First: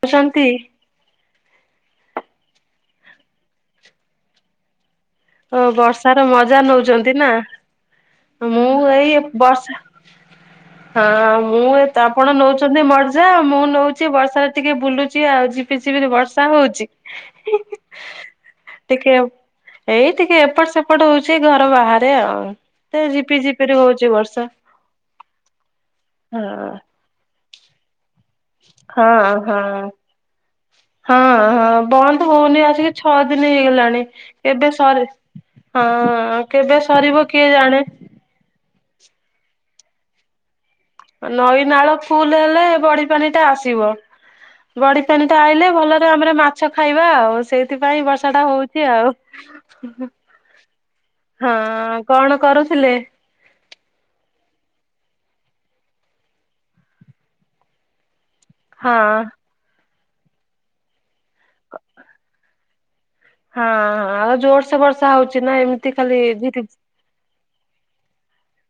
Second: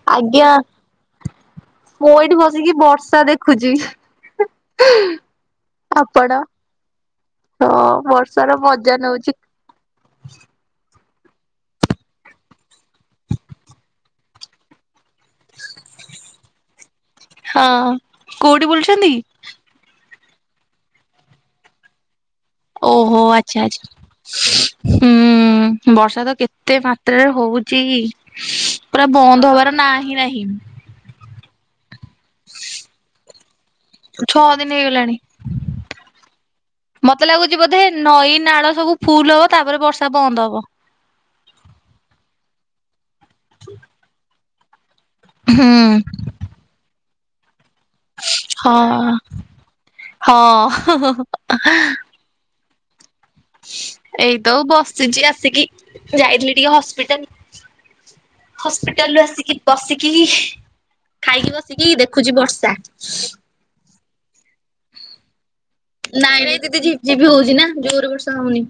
ହ [unintelligible] ଆଜ୍ଞା। ମୁୁଁ ଏଇଠି ବସିକି ବର୍ଷା ଦେଖୁଛି। ଓଃ ବର୍ଷାର ଆପଣ ମଜା ନଉଛନ୍ତି ନା? ହଁ ବର୍ଷାର ମୁଁ ମଜା ଏଇ ନଉଛି। ବର୍ଷା ହଁ ମୁଁ ଏତ ଆପଣ ନଉଛନ୍ତି ମର୍ଯା ମୁଁ ନଉ ଚି ବର୍ଷା ଟିକେ ବୁଲୁଚ ଚି ଆଉ। ଝିପିଝିପିର୍ ବର୍ଷା ହଉଛି। ହଁ କୋଉଠି ବୁଲୁଛନ୍ତି? ଟିକେ ଏଇ ଟିକେ ଏପଟ ସେପଟ ହଉଛି ଘର ବାହାରେ ଆଉ। ତ ଓହୋ। ଝିପି ଆଚ୍ଛା ଝିପିରି ହଉଛି ବର୍ଷା ଆଚ୍ଛା। ହୁଁ ବର୍ଷା ତ ହଁ କେତେ ମାତ୍ ତ୍ରା ରେ ହଉଛି? ପୁରା ହଁ ବନ୍ଦ ହଁ ହବାରେ ନା ହଁ ନାହିଁ? ହଁ ହଁ। ବନ୍ଦ ହଉନି ଆଜିକି ଛଅ ଦିନ ହେଇଗଲାଣି। ଛଅ କେବେ ଦିନ ସରି ହେଇଗଲାଣି! ହଁ କେବେ ସରିବ ମତେ କିଏ ଲାଗୁଛି ଜାଣେ ବୋଧେ ନଈ ନାଳ ସବୁ ଫୁଲ୍ ହବ ତାପରେ ବର୍ଷା ବନ୍ଦ ହବ। ନଈ ନାଳ ଫୁଲ ହେଲେ ବଢି ପାଣିି ଟା ଆସିବ। ବଢି ପାଣି ଟା ଆଇଲେ ହୁଁ। ଭଲରେ ଆମର ମାଛ ଖାଇବା ଆଉ ସେଇ ସେଥିପାଇଁ ବର୍ଷା ଟା ହଉଛି ଆଉ। ହଁ ହଁ ହଁ। କଣ କରୁଥିଲେ? ଏଇତ ବସିଛି ଆସିକି ଯାଇଥିଲି ଟିକେ ହସ୍ପିଟାଲ। ହଁ ହସ୍ପିଟାଲ ରୁ ଆସିକି। ବସିକି ଖାଇକି ବସିକି ଦେଖୁଛି ବର୍ଷା। ହଁଁ ଆଉ ଜୋରସେ ବର୍ଷା ହଉଛି ନା ଏମିତି ଖାଲି ନାଇଁ ନାଇଁ ଝିରି ଦିଦି ଝିପ ଝିପି ହଉଛି ନା ଜୋର ବର୍ଷା ହଉନି।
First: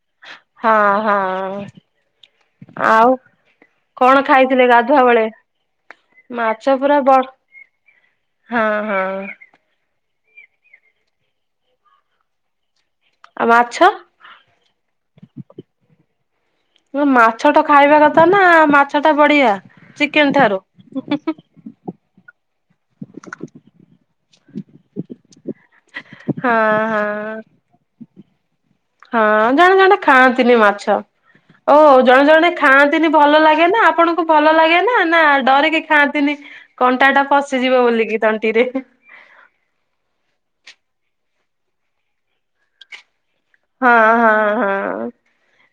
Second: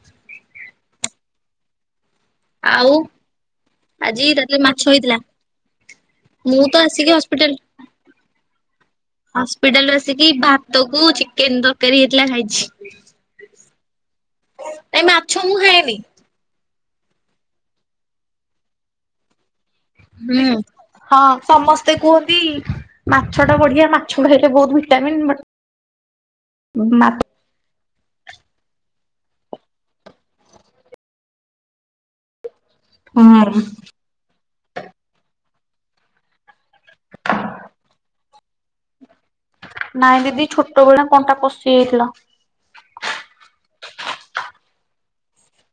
ହଁ ହଁ। ଆଉ କଣ ଆଜି ରାତିରେ ଖାଇଥିଲେ ମାଛ ଗାଧୁଆ ହେଇଥିଲା। ବେଳେ? ମୁଁ ତ ମାଛ ପୁରା ଆସିକି ବଡ ହସ୍ପିଟାଲ ହଁ ହଁ। ପିଟାଲରୁ ଆସିକି ଭାତ କୁ ଚିକେନ ତରକାରୀ ହେଇଥିଲା ଖାଇଛି। ଆଉ ମାଛ? ନାଇଁ ମାଛ ମୁଁ ଖାଏନି ମାଛ ଟା ଖାଇବା କଥା ନା ମାଛ ଟା ବଢିଆ। କେନ୍ ହୁଁ। ଠାରୁ ହଁ ସମସ୍ତେ କୁହନ୍ତି ମାଛ ଟା ବଢିଆ ମାଛ ଖାଇଲେ ବହୁତ ଭିଟାମିନ୍ ବ ହଁ ହଁ। ହଁ ଜଣେ ଜଣେ ଖାଆନ୍ତିନି ମାଛ ଓ ଜଣେ ଜଣେ ଖାଆନ୍ତିନି ଭଲ ହୁଁ ଲାଗେ ନା ଆପଣଙ୍କୁ ଭଲ ଲାଗେ ନା ନା ଡରିକି ଖାଆନ୍ତିନି କଣ୍ଟା ଟା ପଶିଯିବ ବୋଲିକି ତଣ୍ଟିରେ। ନାଇଁ ଦିଦି ଛୋଟ ବେଳେ କଣ୍ଟା ପଶି ଯାଇଥିଲା। ହଁ ହଁ ହଁ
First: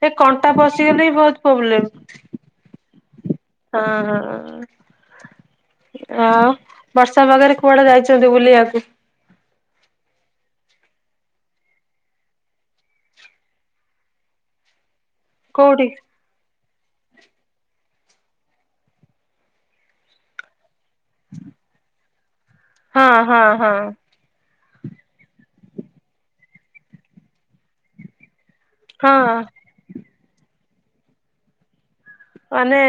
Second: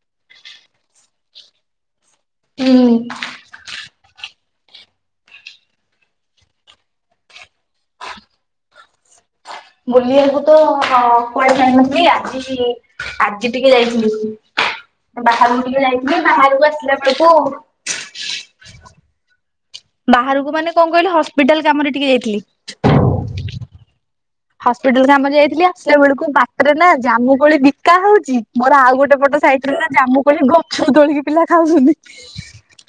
ଏ କଣ୍ଟା ପଶିଗଲେ ବି ବହୁତ ପ୍ରୋବ୍ଲେମ୍। ହୁଁ। ହଁ ହଁ। ଆଉ ବର୍ଷା ପାଗରେ କୁଆଡେ ଯାଇଛନ୍ତି ବୁଲିବାକୁ? ବୁଲିବାକୁ ତ କୁଆଡେ ଯାଇନଥିଲି ଆଜି ଆଜି ଟିକେ ଯାଇଥିଲି ବାହାରକୁ ଟିକେ କୋଉଠି ଯାଇଥିଲି ବାହାରକୁ ଆସିଲା ବେଳକୁ ବାହାରକୁ ମାନେ କଣ କହିଲେ ହସ୍ପିଟାଲ କାମରେ ଟିକେ ଯାଇଥିଲି। ହଁ ହଁ ହଁ। ହସ୍ପିଟାଲ କାମ ରେ ଯାଇଥିଲି ଆସିଲା ବେଳକୁ ବାଟରେ ନା ଜାମୁ କୋଳି ବିକା ହଉଛି। ମୋର ଆଉ ଗୋଟେ ହଁ ପଟ ସାଇଟରେ ନା ଜାମୁ କୋଳି ଗଛ ତୋଳିକି ପିଲା ଖାଉଛନ୍ତି। ମାନେ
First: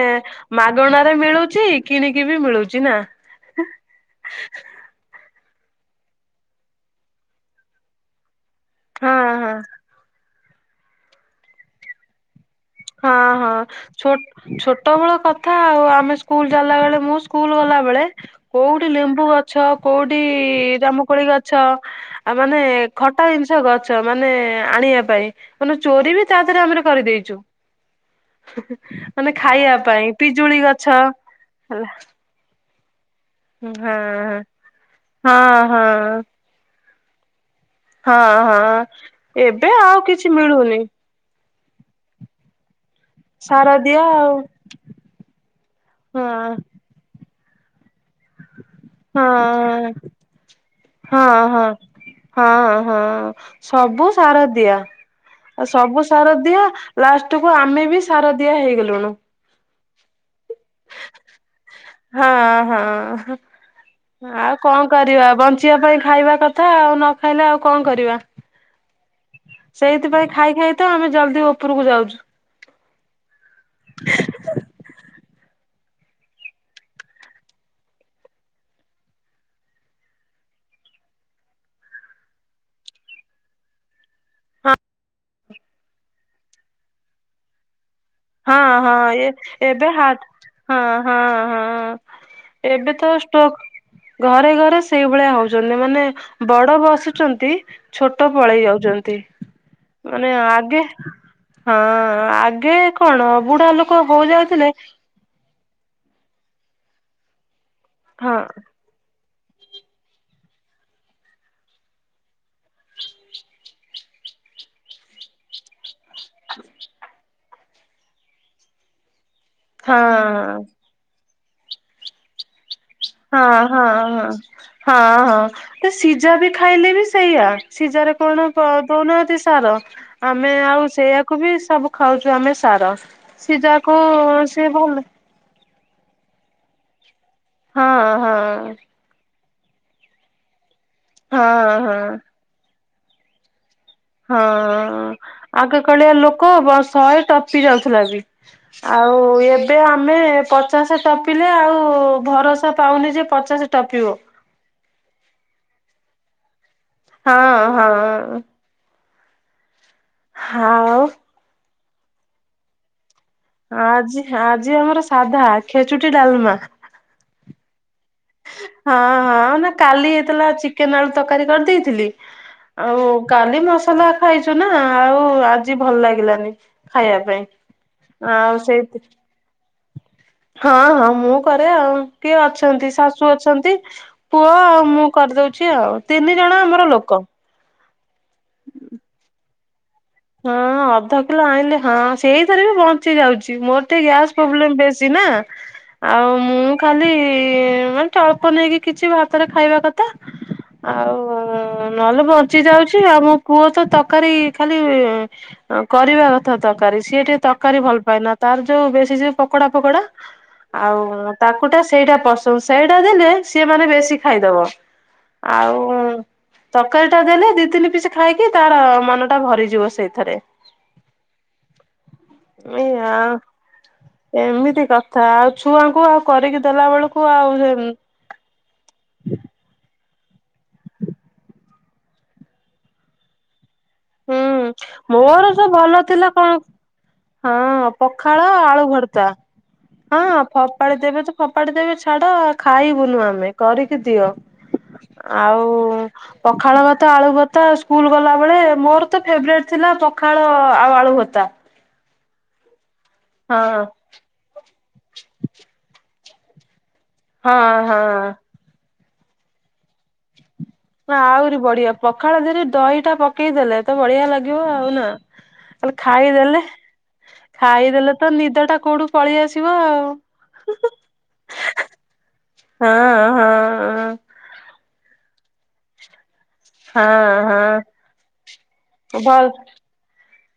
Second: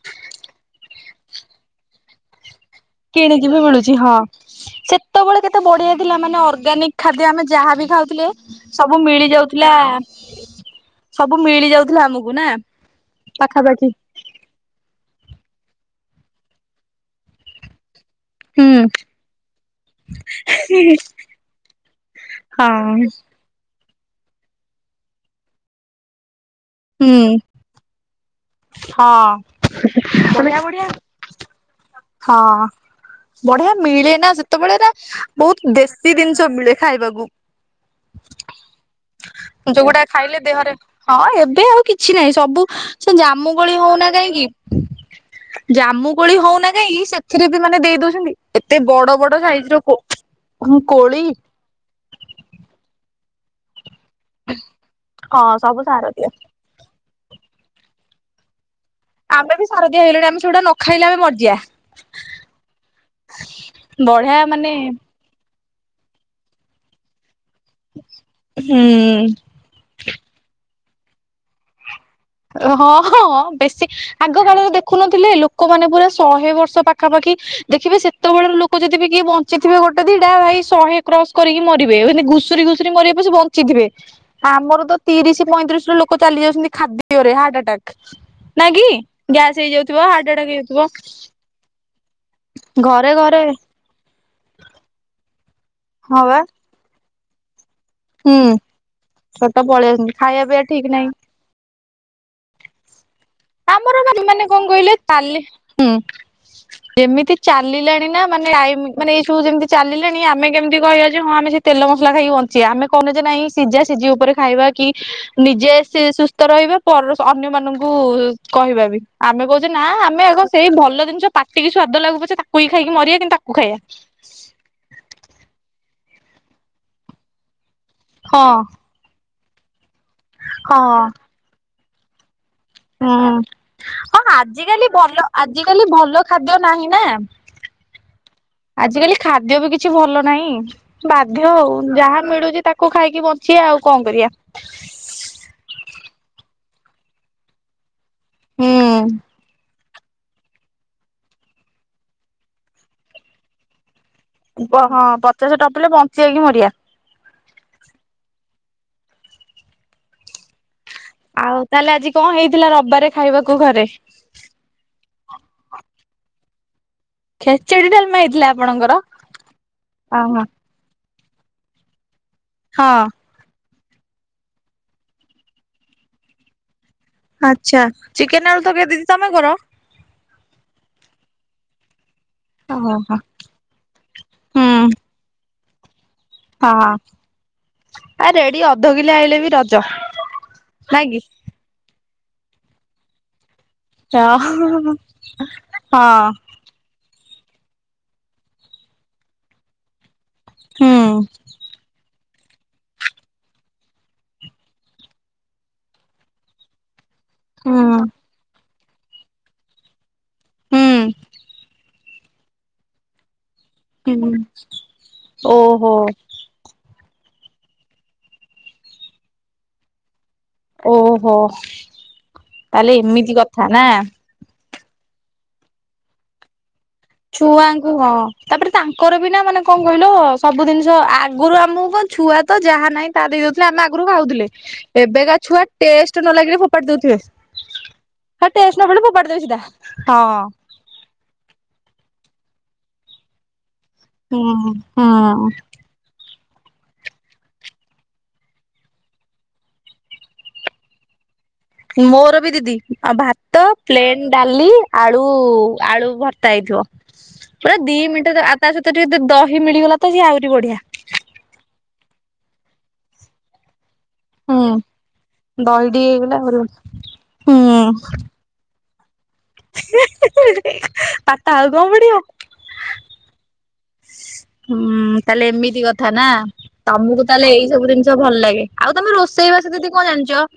ମାଗଣା ରେ ମିଳୁଛି କିଣିକି ବି ମିଳୁଛି ନା। କିଣିକି ବି ମିଳୁଛି ହଁ ସେ ସେତବେଳେ କେତେ ବଢିଆ ଥିଲା ମାନେ ଅର୍ଗାନିକ୍ ଖାଦ୍ୟ ଆମେ ଯାହା ବି ଖାଉଥିଲେ ସବୁ ହଁ ମିଳି ହଁ। ଯାଉଥିଲା ସବୁ ମିଳି ଯାଉଥିଲା ଆମକୁ ନା। ହଁ ହଁ ପାଖାପାଖି ଛୋଟ ଛୋଟ ବେଳ କଥା ଆଉ ଆମେ ସ୍କୁଲ ଯାଲା ବେଳେ ମୁଁ ସ୍କୁଲ ଗଲା ବେଳେ ହୁଁ କୋଉଠି ଲେମ୍ବୁ ଗଛ କୋଉଠି ଜାମୁକୋଳି ଗଛ ଆ ମାନେ ହଁ ଖଟା ଜିନ ଗଛ ମାନେ ଆଣିବା ପାଇଁ ମାନେ ଚୋରି ବି ତା ଦେହରେ ଆମେ ହୁଁ କରିଦେଇଛୁ। ହଁ ମାନେ ଖାଇବା ପାଇଁ ବଢିଆ ପିଜୁଳି ବଢିଆ ଗଛ ହେଲା। ହଁ ହଁ ବଢିଆ ହଁ ମିଳେ ନା ସେତେବେଳେ ନା ବହୁତ ହଁ। ଦେଶୀ ଜିନିଷ ମିଳେ। ଖାଇବାକୁ। ହଁ, ହଁ ଏବେ ଯୋଉଗୁଡା ଆଉ କିଛି ଖାଇଲେ ଦେହରେ ମିଳୁନି। ହଁ, ଏବେ ଆଉ କିଛି ନାହିଁ ସବୁ ସେ ଜାମୁ ସାର କୋଳି ଦିଆ ହଉନା ଆଉ କାହିଁକି ଜାମୁ ହଁ କୋଳି ହଉନା ନାଇଁ ସେଥିରେ ବି ମାନେ ଦେଇ ଦଉଛନ୍ତି ଏତେ ବଡ ହଁ ବଡ ସାଇଜ ର କୋ କୋଳି ହଁ ହଁ। ହଁ ହଁ। ସବୁ ସାର ଦିଆ। ଆ ସବୁ ସାର ଦିଆ। ଲାଷ୍ଟ କୁ ଆମେ ବି ସାର ଦିଆ ହେଇଗଲୁଣୁ। ଆମେ ବି ଶାରଦିଆ ହେଇଗଲେଣି ଆମେ ସେଗୁଡା ନ ଖାଇଲେ ଆମେ ମରିଯିବା। ହଁ ହଁ। ବଢିଆ ଆଉ ମାନେ କଣ କରିବା ବଞ୍ଚି ଯିବା, ପାଇଁ ଖାଇବା କଥା। ଆଉ ନ ଖାଇଲେ ଆଉ କଣ କରିବା? ହୁଁ। ସେଇଥିପାଇଁ ଖାଇ ଖାଇ ତ ଆମେ ଜଲଦି ଉପରକୁ ଯାଉଛୁ। ହଁ ହଁ। ବେଶୀ ଆଗ କାଳରେ ଦେଖୁନଥିଲେ ଲୋକମାନେ ପୁରା ଶହେ ବର୍ଷ ପାଖାପାଖି ଦେଖିବେ ସେ ସେତବେଳର ଲୋକ ଯଦି ବି କିଏ ବଞ୍ଚିଥିବେ, ଗୋଟେ ଦିଟା ଭାଇ ଶହେ କ୍ରସ କରିକି ମରିବେ। ମାନେ ଘୁଷୁରୀ ଘୁଷୁରି ମରିବେ ପଛେ ବନ ଞ୍ଚି, ଥିବେ। ଆମର ତ ତିରିଶ ପଇଁତିରିଶ ର ଲୋକ ଚାଲି ଯାଉଛନ୍ତି ଖାଦ୍ୟରେ ହାର୍ଟ ଆଟାକ୍। ହଁ, ନା କି? ହଁ ଏ ଗ୍ୟାସ ଏବେ ହେଇଯାଉଥିବ ଆଟାକ୍ ହାର୍ଟ ହେଇଯାଉଥିବ ହଁ, ହଁ, ହଁ। ଏବେ ତ ଘରେ ଘରେ ଷ୍ଟକ୍ ଘରେ ଘରେ ସେଇଭଳିଆ ହଉଛନ୍ତି। ମାନେ ହଁ ବା ବଡ ବସୁଛନ୍ତି ଛୋଟ ହୁଁ ପଳେଇ ଯାଉଛନ୍ତି। ଛୋଟ ପଳେଇ ଆସଛନ୍ତି ମାନେ ଖାଇବା ପିଇବା ଆଗେ ଠିକ ନାହିଁ। ହଁ, ଆଗେ କଣ? ବୁଢା ଲୋକ ଆମର ହଉ ମାନେ-ମାନେ କଣ ଯାଉଥିଲେ କହିଲେ? ତାଲି, ହୁଁ ଯେମିତି ଚାଲିଲା ଣି, ହଁ ମାନେ ଟାଇମ୍ ମାନେ ଏଇସବୁ ଯେମିତି ଚାଲଣି ଆମ କେମତିହିବା ଯେ ହଁ ଆମେ ସେ ତେଲ ମସଲା ଖାଇକି ବଞ୍ଚିବା। ଆମେ କଲେଜ୍ ନାଇଁ ସିଝା ସିଝି ଉପରେ ଖାଇବା କି, ନିଜେ ସେ ସୁସ୍ଥ ରହିବେ ପରେ ଅନ୍ୟ ମାନଙ୍କୁ କହିବା ବି ଆମେ କହୁଛେ ନା ଆମେ ଆଗ ହଁ। ସେଇ ଭଲ ଜିନିଷ ପାଟିକି ସ୍ଵାଦ ଲାଗୁ ପଛେ ତାକୁ ବି ଖାଇକି ମରିିବା। ହଁ, ହଁ, ହଁ ସିଝା ବି ଖାଇଲେ ବି ସେଇଆ। ସିଝାର କଣ ହଁ ଦଉନାହାନ୍ତି ସାର। ଆମେ ହଁ ଆଉ ସେଇଆାକୁ ବି ସବୁ ଖାଉଛୁ ଆମେ ସାର। ହୁଁ, ସିଝାକୁ ହଁ ଆଜିିକାଲି ଭଲ ଆଜିିକାଲି ଭଲ ଖାଦ୍ୟ ନାହିଁ ନା। ହଁ, ହଁ। ଆଜିକାଲି ଖାଦ୍ୟ ବି କିଛି ଭଲ ନାହିଁ। ବାଧ୍ୟ ହଁ ହଉ ହଁ। ଯାହା ମିଳୁଛି ତାକୁ ଖାଇକି ବ ସିଏ ଆଉ କଣ କରିବେ? ହଁ, ଆଗେ କଳିଆ ଲୋକ ଶହେ ଟପି ଯାଉଥିଲା ବି ଆଉ ହୁଁ ଇଏ ଏବେ ଆମେ ପଚାଶ ଟପିଲେ ଆଉ ଭରସା ପାଉନି ଯେ ପଚାଶ ଟପିବ। ହଁ, ପଚାଶ ଟପିଲେ ବଞ୍ଚିିବାକି ମରିିବା। ହଁ, ହଁ, ହଁ। ହଁ। ଆଉ ଆଉ ତାହେଲେ ଆଜି କଣ ହେଇଥିଲା ରବିବାରେ ଖାଇବାକୁ? ଘରେ ଆଜି, ଆଜି ଆମର ସାଧା ଖେଚୁଟି ଡାଲମା। କ୍ଷେଚେଡ଼ି ଡାଲମା ହେଇଥିଲା। ଆପଣଙ୍କର ହଁ, ହଁ ନା କାଲି ଓହୋ ହେଇଥିଲା ଚିକେନ ଆଳୁ ତରକାରୀ କରିଦେଇଥିଲି। ଆଉ ହଁ କାଲି ମସଲା ଖାଇଛୁ, ନା ଆଉ ଆଜି ଭଲ ଲାଗିଲାନି। ଖାଇବା ପାଇଁ ଆଚ୍ଛା ଚିକେନ ଆଉ ଆଳୁ ସେଇ ତରକାରୀ ଦିଦି ତମେ କର ହଁ ହଁ। ମୁଁ କରେ ଆଉ। କିଏ ଅଛନ୍ତି ଓହୋ ଶାଶୁ ଅଛନ୍ତି। ପୁଅ ହୁଁ ଆଉ ମୁଁ କରିଦଉଛି ଆଉ। ତିନିଜଣ ଆମର ହଁ ଲୋକ। ଆ ରେଡି ଅଧ କିଲେ ଆଇଲେବି ରଜ। ହଁ ନାଇଁ ଅଧ କି କିଲୋ ଆଣିଲେ, ହଁ ସେଇଥିରେବି ବଞ୍ଚି ଯାଉଛି ମୋର ଏତେ ଗ୍ୟାସ ହଁ ପ୍ରୋବ୍ଲେମ ବେଶୀନା ହଁ ଆଉ ମୁଁ ଖାଲି ମାନେ ଅଳ୍ପ ନେଇକି କିଛି ଭାତରେ ଖାଇବା କଥା। ହୁଁ ଆଉ ନହେଲେ ବଞ୍ଚି ଯାଉଛି ଆଉ ମୋ ପୁଅତ ତରକାରୀ ଖାଲି କରିବା କଥା ତା ତରକାରୀ ସିଏ ଟିକେ ତରକାରୀ ହୁଁ ଭଲପାଏନା। ତାର ଯୋଉ ବେଶୀ ଯୋଉ ପକଡା ଫକଡା ହୁଁ ଆଉ ତାକୁଟା ସେଇଟା ପସ- ସେଇଟା ଦେଲେ ସିଏ ମାନେ ବେଶୀ ହୁଁ ଖାଇଦବ। ଆଉ ଓହୋ ତରକାରୀ ଟା ଦେଲେ ଦି ତିନି ପିସ ଖାଇକି ତାର ମନ ଟା ଭରିଯିବ ସେଇଥିରେ। ଓହୋ ତାହେଲେ ଏଇଆ ଏମିତି କଥା ନା। ଏମିତି କଥା ଆଉ ଛୁଆଙ୍କୁ ଆଉ କରିକି ଦେଲା ବେଳୁକୁ ଛୁଆଙ୍କୁ ହଁ। ତାପରେ ତାଙ୍କର ବି ନା ମାନେ କଣ କହିଲ ସବୁ ଜିନିଷ ଆଗୁରୁ ଆମୁକୁ କଣ ଛୁଆ ତ ଯାହା ନାହିଁ ତା ଦେଇଦଉଥିଲେ ଆମେ ଆଗରୁ ଖାଉଥିଲେ ଏବେକା ମୋର ତ ଛୁଆ ଭଲ ଟେଷ୍ଟ ଥିଲା ନ କଣ ଲାଗ ଫୋପାଟି ଦଉଥିବେ। ହଁ ପଖାଳ ହେ ଟେଷ୍ଟ ଆଳୁ ନ ପଡିଲେ ଭରତା ଫୋପାଡି ଦେବେ ସିଧା ହଁ ଫପାଳି ଦେବେ ତୁ ଫୋପାଡି ଦେବେ ଛାଡ ଖାଇବୁନୁ ଆମେ କରିକି ଦିଅ ହୁଁ ହୁଁ ଆଉ ପଖାଳ ଭାତ ଆଳୁ ଭତା ସ୍କୁଲ ଗଲା ବେଳେ ମୋର ତ ଫେବରାଇଟ୍ ଥିଲା ପଖାଳ ଆଉ ଆଳୁ ଭର୍ତା। ମୋର ବି ଦିଦି ଆଉ ଭାତ ହଁ ପ୍ଲେନ ଡାଲି ଆଳୁ ଆଳୁ ଭର୍ତ୍ତା ହେଇଥିବ ପୁରା ହଁ ଦି ହଁ ମିଣ୍ଟିରେ ଆ ତା ସହିତ ଟିକେ ଯଦି ଦହି ମିଳିଗଲାତ ସିଏ ଆହୁରି ବଢିଆ। ନା ଆହୁରି ବଢିଆ ପଖାଳ ଧିଅରେ ଦହିଟା ପକେଇଦେଲେ ତ ବଢିଆ ଲାଗିବ ହୁଁ ଆଉନା ଦହି ଖାଲି ଟିକେ ହେଇଗଲେ ଖାଇଦେଲେ ଆହୁରି ହୁଁ। ଖାଇଦେଲେତ ନିଦଟା କୋଉଠୁ ପଳିଆସି ଥିବ ଆଉ ହୁଁ ହୁଁ ପାଠ ଆଉ କଣ ପଢିବ? ହଁ ହଁ। ହୁଁ ତାହେଲେ ଏମିତି କଥା ନା। ହଁ ତମୁକୁ ତାହେଲେ ଏଇ ସବୁ ହଁ ଜିନିଷ ଭଲଲାଗେ ଆଉ ତମେ ଭଲ ରୋଷେଇ ବାସ ଦିଦି କଣ ଜାଣିଚ?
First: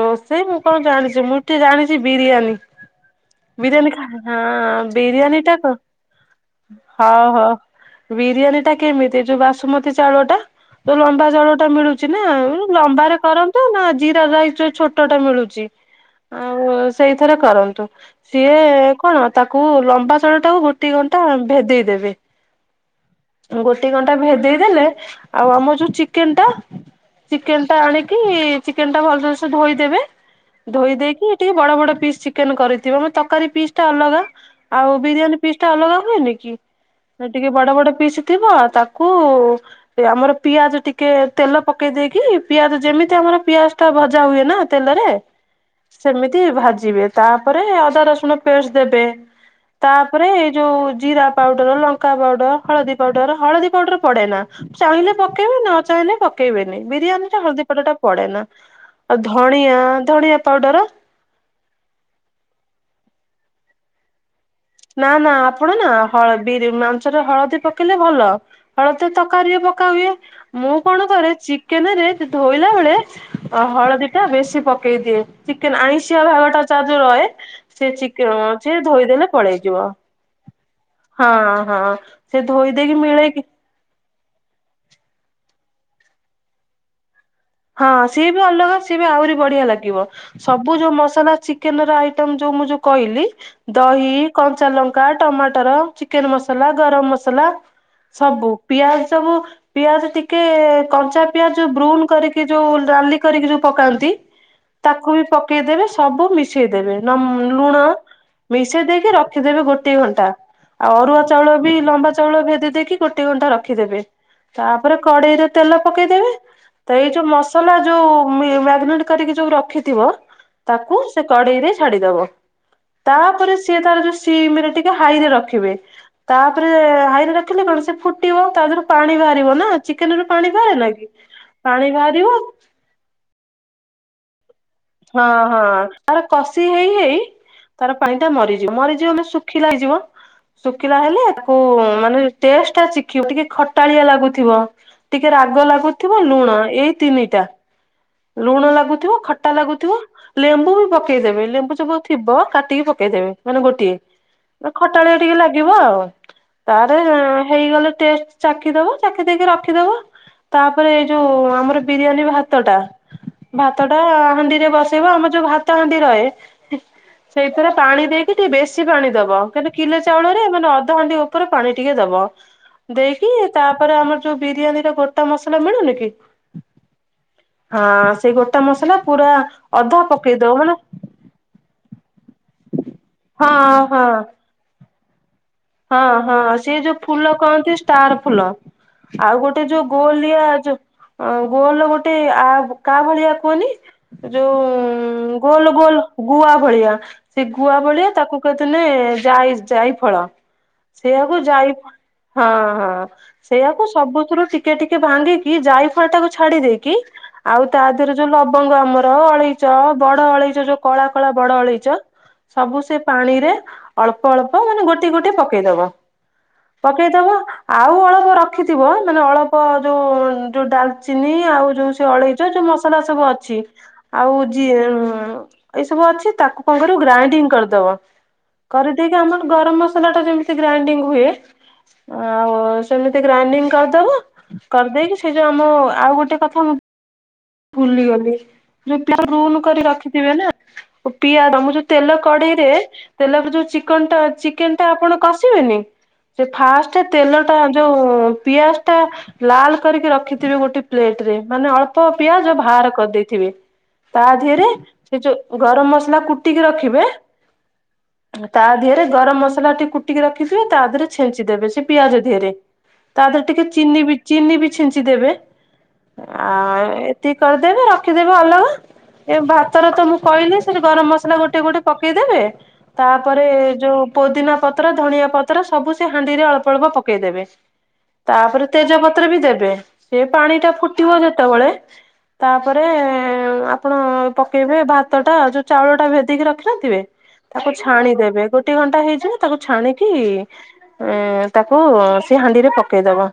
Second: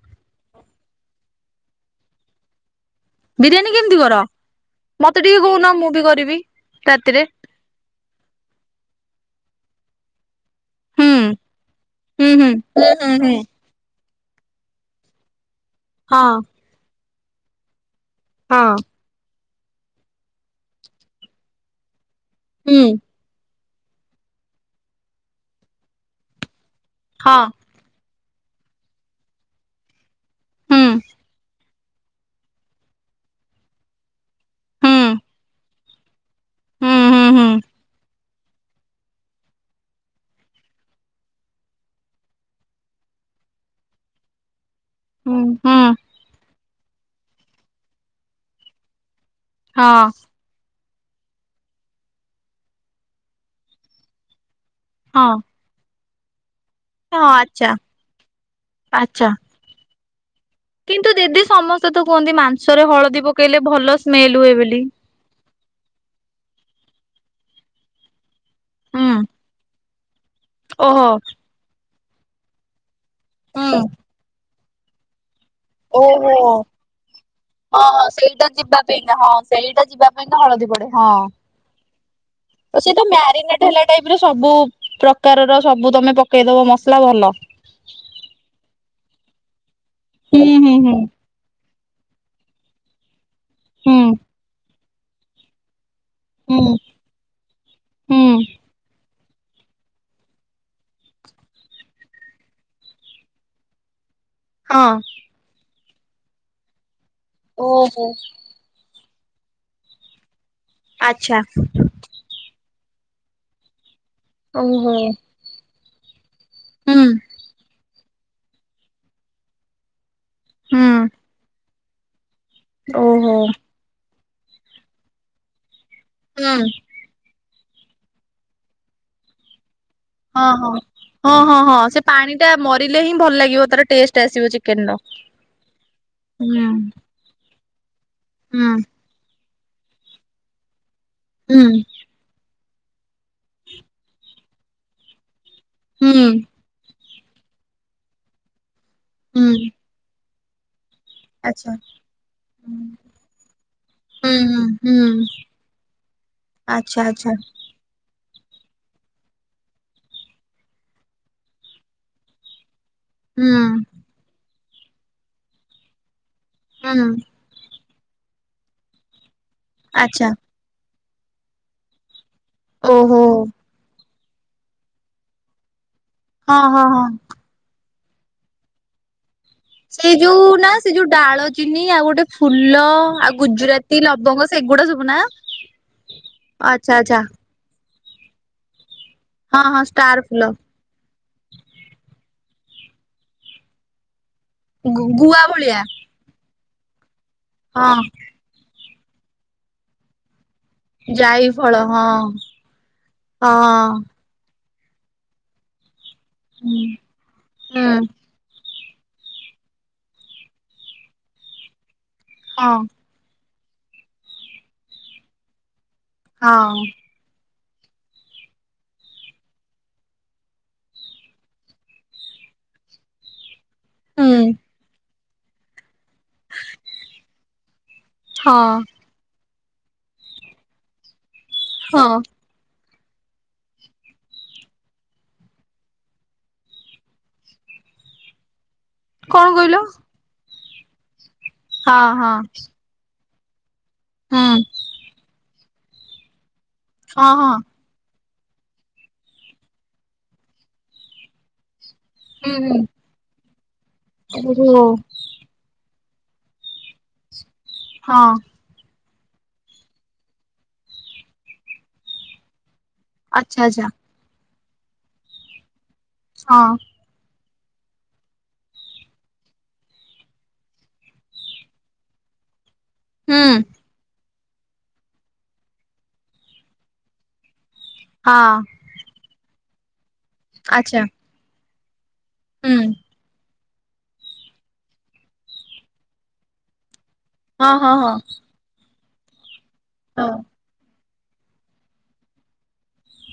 ରୋଷେଇ ମୁଁ କଣ ଜାଣିଚି ମୁଁ ଟିକେ ଜାଣିଚି ବିରିୟାନୀ। ବିରିୟାନୀ କେମିତି ଖା କର ହଁ ହଁ ମତେ ଟିକେ ବିରିୟାନୀଟା କହୁନ କୁ ମୁଁ ବି କରିବି ରାତିରେ ହଉ ହଉ। ବିରିୟାନୀଟା କେମିତି ଯୋଉ ବାସୁମତୀ ଚାଉଳଟା ଯୋଉ ହୁଁ ଲମ୍ବା ଚାଉଳଟା ମିଳୁଚି ନା ହୁଁ ହୁଁ। ହୁଁ ହୁଁ ଲମ୍ବାରେ ହୁଁ। କରନ୍ତୁ ନା ଜିରା ରାଇସ ଛୋଟଟା ମିଳୁଚି। ହଁ। ଆଉ ସେଇଥିରେ କରନ୍ତୁ ସିଏ ହଁ। କଣ ତାକୁ ଲମ୍ବା ଚାଉଳଟାକୁ ଗୋଟି ଘଣ୍ଟା ଭେଦେଇଦେବେ। ହୁଁ। ଗୋଟେ ଘଣ୍ଟା ଭେଦେଇଦେଲେ ଆଉ ଆମରଯୋଉ ଚିକେନଟା ହଁ ଚିକେନ ଆଣିକି ଚିକେନଟା ଭଲସେ ଧୋଇଦେବେ ହୁଁ ଧୋଇ ଦେଇକି ଟିକେ ବଡ ବଡ ପିସ୍ ଚି ଚିକେନ କରିଥିବ ମ ତରକାରୀ ପିସଟା ଅଲଗା ହୁଁ ଆଉ ହୁଁ ବିରିୟାନୀ ପିସଟା ଅଲଗା ହୁଏନିକି? ଚି ହୁଁ ହୁଁ। ଟିକେ ବଡ ବଡ ପିସ୍ ଥିବ ତାକୁ ଆମର ପିଆଜ ଟିକେ ତେଲ ପକେଇ ଦେଇକି ପିଆଜ ଯେମିତି ଆମର ପିଆଜଟା ଭଜା ଜା ହୁଏନା ତେଲରେ। ହୁଁ ହୁଁ ସେମିତି ଭାଜିବେ ତାପରେ ଅଦା ରସୁଣ ପେଷ୍ଟ ଦେବେ। ହଁ ତାପରେ ଏଇଯୋଉ ଜିରାପାଉଡର, ଲଙ୍କାପାଉଡର, ହଳଦୀ ପାଉଡର ହଳଦୀପାଉଡର ପଡେନା। ଚାହିଁଲେ ହଁ ପକେଇବୁ ନଚାହିଁଲେ ପକେଇବେନି ହଁ ବିରିୟାନୀରେ ଆଚ୍ଛା ହଳଦୀପାଉଡର ପଡେନା। ଆଉ ଆଚ୍ଛା। ଧଣିଆ ଧଣିଆ ପାଉଡର କିନ୍ତୁ ଦିଦି ସମସ୍ତେତ କୁହନ୍ତି ମାଂସରେ ହଳଦୀ ପକେଇଲେ ଭଲ ସ୍ମେଲ ହୁଏବୋଲି। ନା ନା ଆପଣନା ହଳଦି ରେ ମାଂସରେ ହଳଦୀ ପକେଇଲେ ଭଲ ହଳଦୀ ହୁଁ ତରକାରୀ ରେ ପ କା ହୁଏ ମୁଁ କଣ ଓହୋ କରେ ଚିକେନେରେ ଧୋଇଲାବେଳେ ଅ ହୁଁ ହଳଦୀ ଟା ବେଶୀ ପକେଇ ଦିଏ। ଚିକେନ ଆଇଁଷିଆ ଓହୋ ଭାଗ ହଁ ଟା ତାର୍ ଯୋଉ ରହେ ସେ ହଁ ଚିକେ ସେଇଟା ଉଁ ସେ ଯିବା ପାଇଁକା ଧୋଇଦେଲେ ହଁ ସେଇଟା ହେଇଯିବ ଯିବା ପାଇଁକା ହଳଦୀ ପଡେ ହଁ ହଁ ସେ ଧୋଇ ଦେଇକି ମିଳେଇକି ଢିଲା ଟାଇପ ର ସବୁ ପ୍ରକାରର ସବୁ ତମେ ପକେଇଦବ ମସଲା ଭଲ। ହଁ ସିଏ ବି ଅଲଗା ସିଏ ବି ଆହୁରି ବଢିଆ ଲାଗିବ ହୁଁ ସବୁ ହୁଁ ଯୋଉ ହୁଁ ମସଲା ଚି କେନ ର ଆଇଟମ ଯୋଉ ମୁଁ ଯୋଉ କଇଲି ହୁଁ ଦହି, କଞ୍ଚାଲଙ୍କା, ଟମାଟର ଚି କେନ ମସଲା ହୁଁ। ଗରମ ମସଲା ହୁଁ ସବୁ। ପିଆଜ ସବୁ ପିଆଜ ଟିକେ କଞ୍ଚା ପିଆଜ ବ୍ରୁନ କରିକି ଯୋଉ ଡାଲି କରିକି ଯୋଉ ପକାନ୍ତି ହଁ। ତାକୁ ବି ପକେଇଦବେ ସବୁ ମିଶେଇଦେବେ। ନ ଲୁଣ ଓହୋ। ମିଶେଇ ଦେଇକି ରଖିଦେବେ ଗୋଟିଏ ଘଣ୍ଟା। ଆଉ ଅରୁଆ ଆଚ୍ଛା ଚାଉଳବି ଲମ୍ବା ଚାଉଳ ଭେଦେଇ ଦେଇକି ଗୋଟିଏ ଘଣ୍ଟା ରଖିଦେବେ ଓହୋ ତାପରେ କଡେଇରେ ତେଲ ପକେଇଦେବେ ତ ହୁଁ ଏଇଯୋଉ ମସଲା ଯୋଉ ମାଗେନେଟ କରିକି ଯୋଉ ରଖିଥିବ ହୁଁ ତାକୁ ସେ କଡେଇରେ ଛାଡିଦବ। ଓହୋ ତାପରେ ସିଏ ତାର ଯୋଉ ସିମରେଟିକେ ହାଇରେ ରଖିବେ ହୁଁ ହଁ ତାପରେ ହାଇରେ ରଖିଲା ପରେ ସେ ଫୁଟିବ ତାଦେହରୁ ପାଣି ବାହାରିବନା ଚିକେନ ରୁ ପାଣି ବାହାରେ ନା କି ପାଣି ବାହାରି ପାଣିଟା ମରିଲେ ହିଁ ଭଲଲାଗିବ ତାର ଟେଷ୍ଟ ଆସିବ ଚିକ ହଁ ହଁ ତାର କଷି ହେଇହେଇ ତାର ପାଣିଟା ହୁଁ ମରିଯିବ ମରିଯିବ ମାନେସୁଖ ଶୁଖିଲା ଯିବ ଶୁଖିଲା ହେଲେ ତାକୁ ହୁଁ ମାନେ ଟେଷ୍ଟ ଟା ଶିଖିବୁ ଟିକେ ଖଟାଳିଆ ଲାଗୁଥିବ ଟିକେ ରାଗଲାଗୁ ହୁଁ ଥିବ ଲୁଣ ଏଇତିନିଟା ଲୁଣ ଲାଗୁଥିବ ଖଟା ହୁଁ ଲାଗୁଥିବ ଲେମ୍ବୁ ବି ପକେଇଦେବେ ଆଚ୍ଛା ଲେମ୍ବୁ ଚୋପା ଥିବ କାଟିକି ପକେଇଦେବେ ମାନେ ଗୋଟିଏ। ହୁଁ ହୁଁ ଖଟାଳିଆ ହୁଁ। ଟିକେ ଲାଗିବ ଆଉ ତାର ଆଚ୍ଛା ଆଚ୍ଛା ହେଇଗଲେ ଟେଷ୍ଟ ଚାଖିଦବ ଚାଖି ଦେଇକି ରଖିଦବ ତାପରେ ଏଇ ଯୋଉ ଆମର ବିରିୟାନୀ ଭାତ ଟା ହୁଁ ଭାତ ଟା ହାଣ୍ଡି ରେ ବସେଇବ ଆମର ଯୋଉ ଭାତ ହାଣ୍ଡି ରହେ ହୁଁ। ସେଇଥିରେ ପାଣି ଦେଇକି ଟିକେ ବେଶୀ ପାଣି ଦବ କାହିଁକି କିଲେ ଆଚ୍ଛା ଚାଉଳରେ ମାନେ ଅଧହାଣ୍ଡି ଓ ଉପରେ ପାଣି ଟିକେ ଦବ ଓହୋ ଦେଇକି ତାପରେ ଆମର ଯୋଉ ବିରିୟାନୀ ର ଗୋଟା ମସଲା ମିଳୁନି କି ହଁ ହଁ ହଁ। ହଁ ସେଇ ଗୋଟା ମସଲା ପୁରା ଅଧା ସେଇ ପକେଇ ଯୋଉ ଦବ ନା ମାନେ ସେ ଯୋଉ ଡାଳଚିନି ଆଉ ଗୋଟେ ଫୁଲ ଆଉ ହଁ ହଁ ଗୁଜୁରାତି ଲବଙ୍ଗ ସେଗୁଡା ସବୁ ନା। ହଁ ହଁ ସେ ଆଚ୍ଛା ଯୋଉ ଆଚ୍ଛା ଫୁଲ କହନ୍ତି ଷ୍ଟାର ଫୁଲ ଆଉ ହଁ ଗୋଟେ ହଁ ଯୋଉ ଷ୍ଟାର ଫୁଲ ଗୋଲିଆ ଯୋଉ ଅ ଗୋଲ ଗୋଟେ ଆ କାହା ଭଳିଆ କୁହନି ଗୁ ଗୁଆ ଯୋଉ ଗୋଲ ଭଳିଆ ଗୋଲ ଗୁଆ ଭଳିଆ ସେ ଗୁଆ ହଁ ଭଳିଆ ତାକୁ କଉଥିଲେ ଯାଇ ଯାଇ ଫଳ। ସେଇଆକୁ ଜାଇ ଯାଇ ଫଳ ହଁ ହଁ ସେଇଆକୁ ହଁ ସବୁଥିରୁ ଟି ଟିକେ ଟିକେ ଭାଙ୍ଗିକି ଯାଇ ଫଳ ଟାକୁ ଛାଡି ଦେଇକି ଆଉ ତା ହୁଁ ଦେହରେ ଯୋଉ ଲବଙ୍ଗ ଆମର ଅଳେଇ ବଡ ଅଳେଇଚ ଯୋଉ କଳା କଳା ବଡ ଅଳେଇଚ ହଁ ସବୁ ସେ ପାଣି ରେ ଅଳ୍ପ ଅଳ୍ପ ମାନେ ଗୋଟିଏ ଗୋଟିଏ ପକେଇଦବ ହଁ ପକେଇଦବ ଆଉ ଅଳ୍ପ ରଖିଥିବ ମାନେ ଅଳ୍ପ ଯୋଉ ଯୋଉ ଡାଲଚିନି ଆଉ ଯୋଉ ସେ ଅଳେଇ ଯୋଉ ଯୋଉ ମସଲା ସବୁ ଅଛି ଆଉ ହୁଁ ଯିଏ ଏଇ ସବୁ ଅଛି ତାକୁ କଣ କରିବ ଗ୍ରାଇଣ୍ଡିଙ୍ଗ କରିଦବ ହଁ କରିଦେଇକି ଆମର ଗରମ ମସଲା ଟା ଯେମ ଗ୍ରାଇଡିଙ୍ଗ ହୁଏ ହଁ ଆଉ ସେମିତି ଗ୍ରାଇଡିଙ୍ଗ କରିଦବ କରିଦେଇକି ସେ ଯୋଉ ଆମ ଆଉ ଗୋଟେ କଥା ମୁ ଭୁଲିଗଲି [unintelligible] କଣ ରୁନ କହିଲ କରି ରଖିଥିବେ ନା ପିଆ ର ଯୋଉ ହଁ ତେଲ ହଁ କଢେଇରେ ତେଲ ରେ ଯୋଉ ଚିକନଟା ହୁଁ ଚିକେନ ଟା ଆପଣ କ ସିବେନି ସେ ଫାଷ୍ଟ ହଁ ହଁ ତେଲଟା ଯୋଉ ପିଆଜ ଟା ଲାଲ କରିକି ରଖିଥିବେ ଗୋଟେ ପ୍ଲେଟ ରେ ମାନେ ଅଳ୍ପ ପିଆଜ ହୁଁ ବାହାର କରିଦେଇଥିବେ ତା ହୁଁ ଦେହରେ ଓହୋ ସେ ଯୋଉ ଗରମ ମସଲା କୁଟିକି ରଖିବେ ହଁ। ତା ଦେହରେ ଗରମ ମସଲା ଟି କୁଟିକି ରଖିଥିବେ ତା ଦେହରେ ଛିଞ୍ଚି ଦେବେ ସେ ପିଆଜ ଦେହରେ। ତା ଦେହରେ ଆଚ୍ଛା ଟିକେ ଆଚ୍ଛା ଚିନି ବି ଚିନି ବି ଛିଞ୍ଚି ଦେବେ ଆ ହଁ ଏତି ଏତି କରିଦେବେ ରଖିଦେବେ ଅଲଗା ଏ ଭାତରେ ତ ମୁଁ କହିଲି ସେ ଗରମ ମସଲା ଗୋଟେ ଗୋଟେ ପକେଇଦେବେ। ତାପରେ ହୁଁ ଯୋଉ ପୋଦିନା ପତ୍ର ଧନଆ ପତ୍ର ସବୁ ସେ ହାଣ୍ଡି ରେ ଅଳ୍ପ ଅଳ୍ପ ପକେଇଦେବେ। ହଁ ତାପରେ ତେଜପତ୍ର ବି ଦେବେ ସେ ପାଣି ଟା ଆଚ୍ଛା ଫୁଟିବ ଯେତବଳେ ହୁଁ ତାପରେ ଆପଣ ପକେଇବେ ଭାତଟା ଯୋଉ ଚାଉଳ ଟା ଭେଦେଇକି ରଖିିନଥିବେ ହଁ ତାକୁ ହଁ ହଁ ଛାଣିଦେବେ ଗୋ ଗୋଟେ ଘଣ୍ଟା ହେଇଜିବ ତାକୁ ଛାଣିକି, ହଁ ତାକୁ ସେ ହାଣ୍ଡିରେ ପକେଇବ।